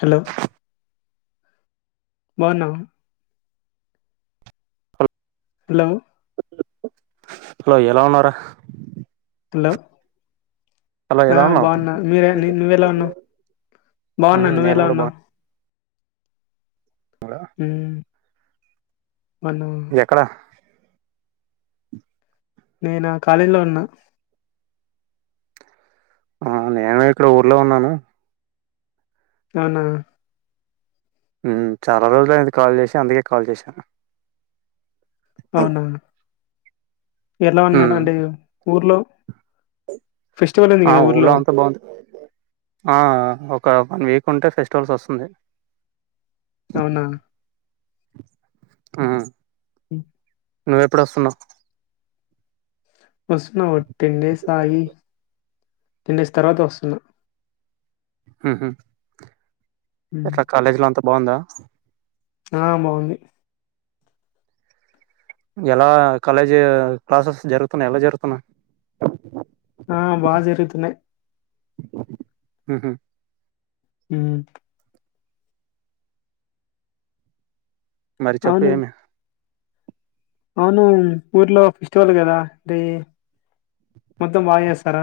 Hello బాగున్నా హా hello hello ఎలా ఉన్నావ్ రా హలో ఆ ఎలా ఉన్నావు బాగున్నా మీరే నువ్వెలా ఉన్నావు ఉమ్, బాగున్నా నేను నువ్వెలా కూడా ఉన్నావు బాగున్నా మ్ మన ఎక్కడ నేనా కాలేజీలో ఉన్నా ఆ నేను ఇక్కడ ఊర్లో ఉన్నాను అవునా మ్ చాలా రోజులాయింది కాల్ చేసి అందుకే కాల్ చేశాను అవునా ఎలా ఉమ్, ఉన్నారు అంటే ఊర్లో ఫెస్టివల్ ఉంది ఆ కదా ఊర్లో అంతా బాగుంది ఆ ఆ ఒ క వన్ వీక్ ఉంటే ఫెస్టివల్స్ వస్తుంది అవునా మ్ [unintelligible] నువ్వు ఎప్పుడు వస్తున్నవ్ ఒస్తున్నా ఒ టెన్ డేస్ ఆగి టెన్ డేస్ తర్వాత వస్తున్నా మ్ హు హ్మ్ ఎట్లా కాలేజీలో అంతా బాగుందా ఆ బాగుంది ఎలా కాలేజీ క్లాసెస్ జరుగుతున్నాయా ఎలా జరుగుతున్నాయి ఆ బా జరుతున్నాయి మ్ హు మ్మ్ మరి చెప్పు అవును ఏమి అవును ఊర్లో ఫెస్టివల్ కదా అంటే మొత్తం బా చేస్తారా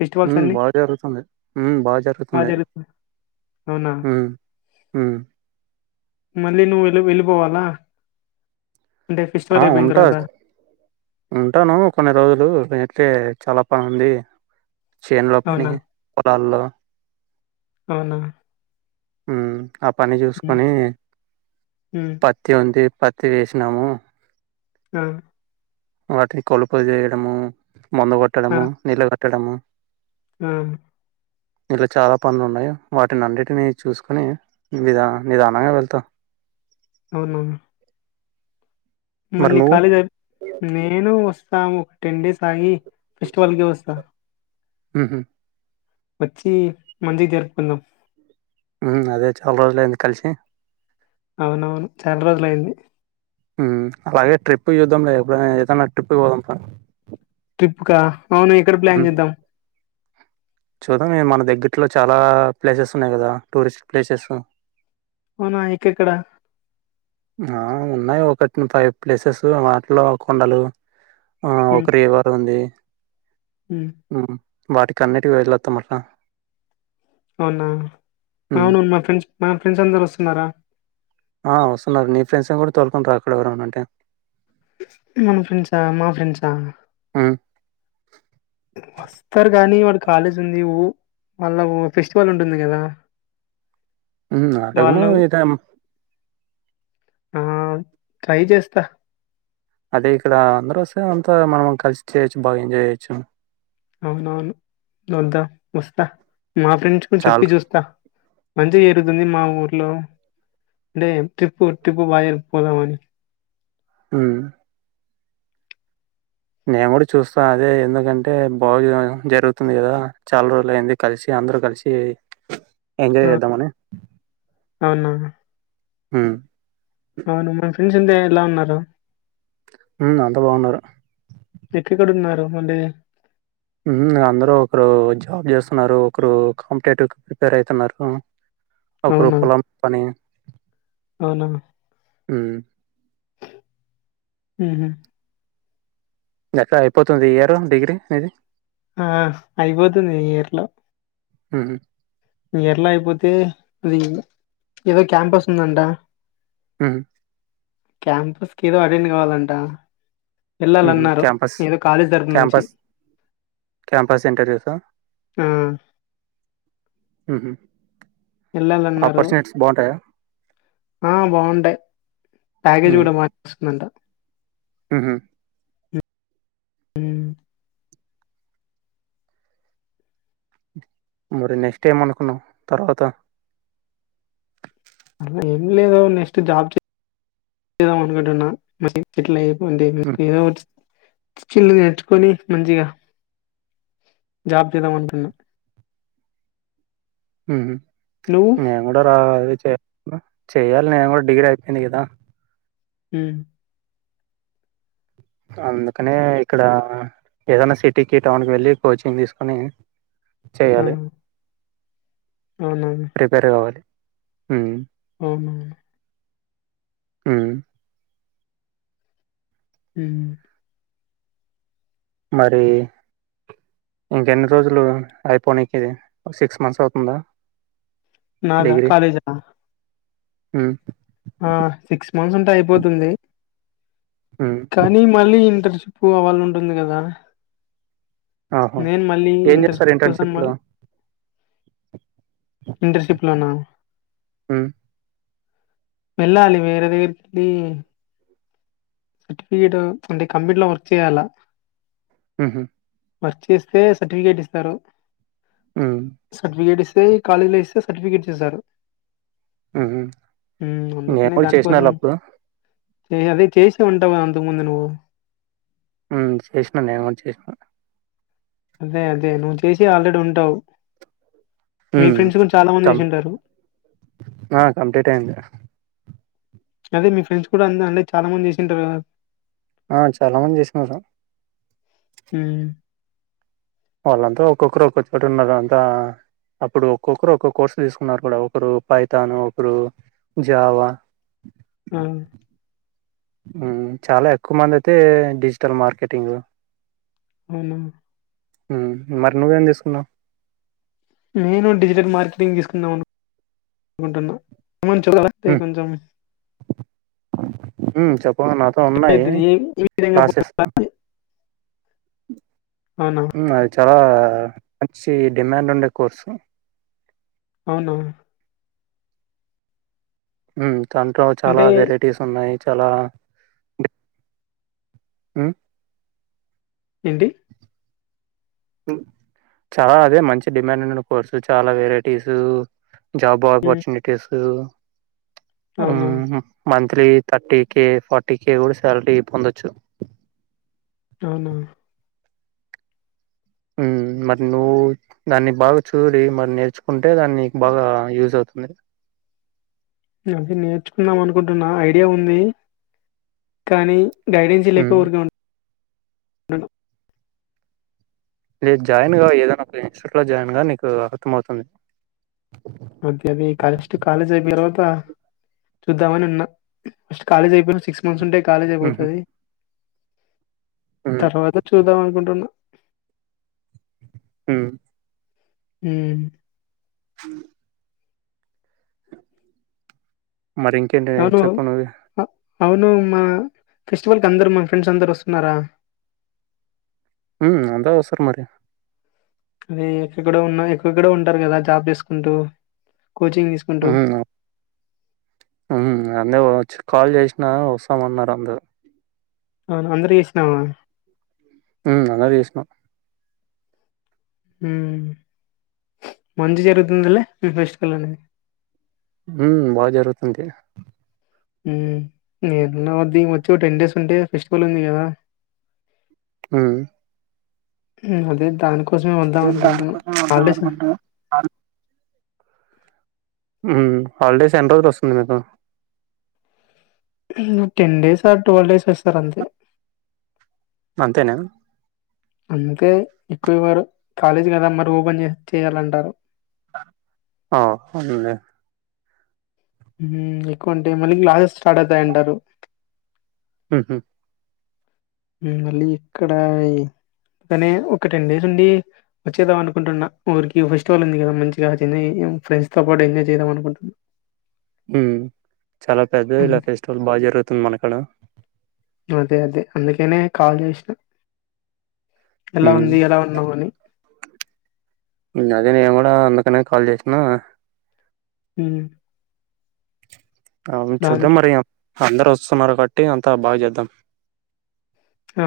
ఫెస్టివల్స్ ఉమ్ అన్ని? బాగా జరుగుతుందీ ఉమ్ బాగా జరుగుతుంది అవునా ఉమ్ ఉమ్ మళ్ళీ నువ్వు వెళ్లి వెళ్ళిపోవాలా అంటే ఆ ఫెస్టివల్ అయిపోయిన ఉంటా తర్వాత. ఉంటాను కొన్ని రోజులు తే చాలా పని ఉంది చేను లో పని అవునా? పొలాల్లో అవునా ఆ పని హ్మ్. చూసుకొని హ్మ్. పత్తి ఉంది పత్ తి వేసినాము హు వాటిని కొలుపు చేయడము మందు కొట్టడము నిలగట్టడము హు ఇలా చాలా పనులు ఉన్నాయి వాటినిన్నిటిని చూసుకుని నిదా నిదానంగా వెళ్తానూ అవునా మరి మళ్ళీ నువ్వు కాలేజీ అయి నేను వ రాము ఒక టెన్ డేస్ ఆగి ఫెస్టివల్ కీ వస్తా ఉహు వచ్చి మంచికి జర్పుకుందాం అదే చాలా రోజులయింది కలిసి అవునవును చాలా రోజులు అయింది అలాగే ట్రిప్ చూద్దాం లే ఎప్పుడ ఏదన్నా ట్రిప్కి పోదాం క అవును ఎక్కడ ప్లాన్ ఉమ్ చేద్దాం చూద్దాం మన దగ్గట్లో చాలా ప్లేసెస్ ఉన్నాయి కదా టూరిస్ట్ ప్లేసెస్ అవునా ఇెక్కడా ఆ ఉన్నాయి ఒకటిని ఫైవ్ ప్లేసెస్ వాటిలో కొండలు ఆ హ్మ్. ఒక్క రివర్ ఉంది హ్మ్. వాటికిన్నిటికి వెళ్ళొస్తామంట అవునా అవునూ మా ఫ్రెండ్స్ మా ఫ్రెండ్స్ అందరు వస్తున్నారా ఆ వస్తున్నారు నీ ఫ్రెండ్స్ ఏ కూడా తోలుకుంట రా అక్కడ ఎవరన ఉంటే మన ఫ్రెండ్సా మా ఫ్రెండ్సా ఆ వస్తారు కానీ వాడు కాలేజ్ ఉంది ఉ మళ్ళా ఫెస్టివల్ ఉంటుంది కదా ఉమ్ అటకు మతక్కుము ఉమ్ ట్రై చేస్తా అదే ఇక్కడ అందరు వస్తే అంతా మనం కలిసి చేయొచ్చు బాగా ఎంజాయ్ చేయొచ్చు అవునవును వద్దా వస్తా మా ఫ్రెండ్స్ కూడా చెప్పి చాలు. చూస్తా మంచిగా చేరుగుతుంది మా ఊర్లో అంటే ట్రిప్పు ట్రిప్పు బయ పోదామని ఉ నేను కూడా చూస్తా అదే ఎందుకంటే బాగు జరుగుతుంది కదా చాలా రోజులు అయింది కలిసి అందరు కలిసి ఎంజాయ్ ఆ, చేద్దామని అవునా ఆ అవును మన ఫ్రెండ్స్ అంత ఎలా ఉన్నారు. ఉమ్ అంత బాగున్నారు. ఎక్కెక్కడ ఉన్నారు మళ్ళీ. అందరు ఒకరు జాబ్ చేస్తున్నారు ఒకరు కాంపిటేటివ్ కి ప్రిపేర్ అవుతున్నారు. అవునా ఒకొక్కోపలం పని. అవునా. ఉమ్. ఉమ్. ఎట్లా అయిపోతుంది ఈ ఇయరు డిగ్రీ నీది. ఆహ్ అయిపోతుంది ఈ ఇయర్లో. ఉమ్. ఎట్లా అయిపోతే అది ఏదో క్యాంపస్ ఉందంట. ఉమ్. క్యాంపస్కేదో అటెండ్ కావాలంట. హుహు. వెళ్ళాలన్నారు క్యాంపస్ ఏదో కాలేజ్ తరపు నుంచి. క్యాంపస్ క్యాంపస్ ఇంటర్వ్యూసా ఆ, ఉహూ. ఆపర్చునిటీస్ బాగుంటాయి కదా. ఆహ్ బాగుంటాయి ప్యాకేజీ కూడా బాగా వస్తుంది అంట. ఉమ్. ఉమ్. మరి నెక్స్ట్ ఏం అనుకున్నావు తర్వాత. ఆహ్ ఏంలేదు నెక్స్ట్ జాబ్ చేదా చేదమనుకుంటున్నా మటిల్ ఇట్లా అయింది. హ్మ్. [unintelligible] నేర్చుకొని మంచిగా జాబ్ చేద్దామనుకున్నా. ఉమ్ నేను కూడా రా అదే చె. చెయ్యాలి నేను కూడా డిగ్రీ అయిపోయింది కదా. ఉమ్. అందుకనే ఇక్కడ ఏదైనా సిటీకి టౌన్ కి వెళ్ళి కోచింగ్ తీసుకొని. ఆ, చెయ్యాలి. అవునవును ప్రిపేర్ కావాలి ఉమ్మ్. ఉమ్. ఉమ్. ఉమ్. మరి. ఇంక ఎన్ని రోజులు ఐపోనింకే సిక్స్ మంత్స్ అవుతుందా. నాదా కాలేజా. ఉహూ. ఆహ్ సిక్స్ మంత్స్ ఉంటే అయిపోతుంది. హ్మ్. కానీ మళ్ళీ ఇంటర్న్షిప్ అవన్నీ ఉంటుంది కదా. ఆహా! నేను మళ్ళీ ఏం జేస్తారు ఇంటర్షిప్ కోసం ఇంటర్న్‌షిప్‌లో? మళ్లీ. ఇంటర్షిప్ లోనా. ఉమ్. వెళ్లాలి వేరే దగ్గరికి. సర్టిఫికేట్ అంటే కంప్యూటర్ లో వర్క్ చేయాలా. ఉహూ. వర్క్ చేస్తే సర్టిఫికేట్ ఇస్తారు హ్మ్. సర్టిఫికేట్ ఇస్ తే కాలేజీ లో ఇస్తే సర్టిఫికెట్ ఈజారు హుహు. హ్మ్ నేను అందుకనే కూడా దాన్ చేసిన అలా అప్పుడు కోసమే అదే చేసే ఉంటవ అంతకు ముందు నువ్వు ఉమ్ చేశిన నేవో చేశిన అదే అదే నువ్ చేశి ఆల్రెడీ ఉంటవ్ మీ హ్మ్ ఫ్రెండ్స్ గున్ చాలా మంద్ కం జేషుంటారు ఆ! కంప్లీట్ అయింది. అదే మీ ఫ్రెండ్స్ కూడా అందే అంటే చాలా మంది జేషూంటారు గా ఆ చాలా మంది జేష్ నారు హ్మ్. వాళ్ళంతా ఒక్కొక్కరు ఒక్ చోట్ ఉనరు అంతా అప్పుడు ఒక్కొక్కరు ఒక్కొ కోర్సు దీసుకున్నారు కూడా ఒకరు పైతాను ఒకరు జావా ఆ హ్మ్ చాలా ఎక్కు మంది అయితే డిజిటల్ మార్కెటింగు ఔనా ఉమ్ మర్ నువ్వేం దీసుకున్నావ్ నేను డిజిటెట్ మార్కెటింగ్ దీసుకుందాం అను కుంటన్నా ఉమాంజు కరక్టే హ్మ్. కొంజమ్ ఉమ్ చెప్పవ నాతో ఉన్నాయ్ ఏ విధంగా క్లాసెస్ పోవాలి? అవునా! ఉమ్ అది చాలా మంచి డిమాండ్ ఉండే కోర్సు ఔనా ఉమ్ తంతో చాలా అంటే వెరైటీస్ ఉన్నాయ్ చాలా ఉమ్ ఏంటి హ్మ్ చా అదే మంచి డిమాండ్ ఉండిన కోర్సు చాలా వెరేటీసు జాబ్ హ్మ్. ఆబార్చునుటీసు ఉహుమ్ అవునా! మన్ three thirty K forty K గుడా సాలరీ పొందొచ్చు ఔనా ఉమ్ మర్ నువ్వు దాన్ని బా చూడి మర్ నేర్చుకుంటే దాన్నిక్ బాగా యూజ్ ఔత్ ఉన్నది అదీ నేర్చుకుందాం అనుకుంటున్నా ఐడియా ఉంది కానీ గైడెంన్సీ హ్మ్ లేక ఊర్ కే ఉం టను లేద్ జాయిన్ గా ఏదన్ ఒకటి ఇన్ స్టుట్ లా జాయిన్ గా నీకు అర్థమౌవ్ తుంది అంతే మీ కలెస్టు కాలేజ్ అయ్పియ్ దరువాత చూద్దామని ఉన్న ఫస్ట్ కాలేజ్ ఐపేయ్ నా సిక్స్ మంత్స్ ఉంటే కాలేజ్ అయ్ హ్మ్ పోతది హ్మ్ తరవత చూదావనుకుంటున్నా ఉమ్ ఉమ్ ఉమ్ మరి ఇంకేంటే చెప్పు నువే ఔను మా ఫెస్టివల్ కి అందరు మా ఫ్రెండ్స్ అందరు వస్తున్నరా ఉమ్ అంత వస్తర్ మరి అదే ఎక్కడో ఉన్నా ఎక్కక్కోడో ఉంటరు గదా జాబ్ జేస్ కుంటూ కోచింగ్ దీస్ కుంటూ ఉమ్ హ్మ్ అందే ఓవచ్చు కాల్ జేష్ నా వస్తామన్నరు అందరు అవును అందరు కి చేసినావా ఉం అందరికి చేసినం మంచి జరుగుతుందిలే వెస్ట్ కళ్యాణది [unintelligible] ఉం బాగా జరుగుతుంది న వద్ [unintelligible] వచ్చి టెన్ డేస్ ఉంటే ఫెస్టివల్ ఉంది కదా ఉం అదే దానికోసమే వద్దాం నేను అనుకుంటు దానికోసం వద్దాం హాల్ డేస్ అనుకుంటున్నా ఉం హాలిడేస్ ఎన్ని రోజులు వస్తుంది మీకు ఉం ten days or twelve days ఇస్తారు అంతే అంతేనా అంతే ఎక్కువ ఇవ్వరు కాలేజ్ కదా మరి ఓపెన్ చేయాలంటారు ఆ వుంది ఉం ఎక్కువ ఉంటే మళ్ళీ క్లాసెస్ స్టార్ట్ అవుతాయంటారు ఉ హుమ్ ఉం మళ్ళీ ఇక్కడ ఇ కాని ఒక్క టెన్ డేస్ ఉండి వచ్చేద్దాం అనుకుంటున్నా ఊరికి ఫెస్టివల్ ఉంది కదా మంచిగా తిని ఉమ్ ఫ్రెండ్స్ తో పాటు ఎంజాయ్ చేద్దాం అనుకుంటున్న ఉం చాలా పెద్దదిలే అందుకే ఫెస్టివల్ బాగా జరుగుతుంది మనకాడ అదే అదే అందుకనే కాల్ చేసిన ఎలా ఉంది మ్మ్ ఎలా ఉన్నావ్ అని ఇంగ అదే నేన్ కూడా అందుకనే కాల్ చేసిన ఉం అవున్ చూద్దాం మరి అందరు వస్తున్నారు బట్టి అంతా బాగా చేద్దాం ఆ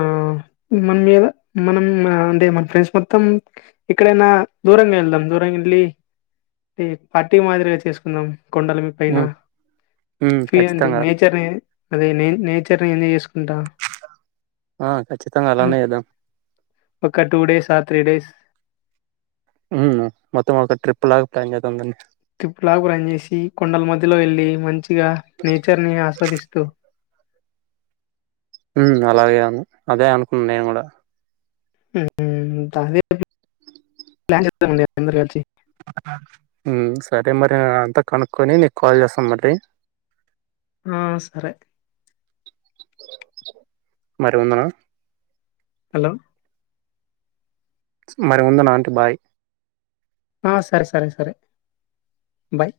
మన్ మీద మనం ఆ అంటే మన ఫ్రెండ్స్ మొత్తం ఎక్కడైనా దూరంగేళ్దాం దూరంగేళ్ళి పార్టీ మాదిరిగా చేసుకుందాం కొండల మీ పైన మ్మ్ మ్మ్ ఫి అంటే ఖచ్చితంగా నేచర్ని అదే నే నేచర్ ని ఎన్ [unintelligible] చేసుకుంటా ఆ ఖచ్చితంగా అ అలానే చేద్దాం ఒక two days or three days అవునా మొత్తం ఒక ట్రిప్పులాగా ప్లాన్ చేద్దాం రండి ట్రిప్పులాగా ప్లాన్ చేేసి కొండల్ మధ్యలో వెళ్ళి మంచిగా నేచర్ ని ఆస్వాదిస్తూ ఉం అలాగే అను అదే అనుకున్నా నేను కూడా ఉ ఉ ప్లాన్ చేసి [unintelligible] ప్లాన్ చేద్దామండి అందరు కలిసి ఉం సరే మరి అంతా కనుక్కొని నీకు కాల్ చేస్తా మరి ఆ సరే మరి ఉండనా హలో మరి ఉందనాంటి బాయ్ ఆ సరే సరే సరే బాయ్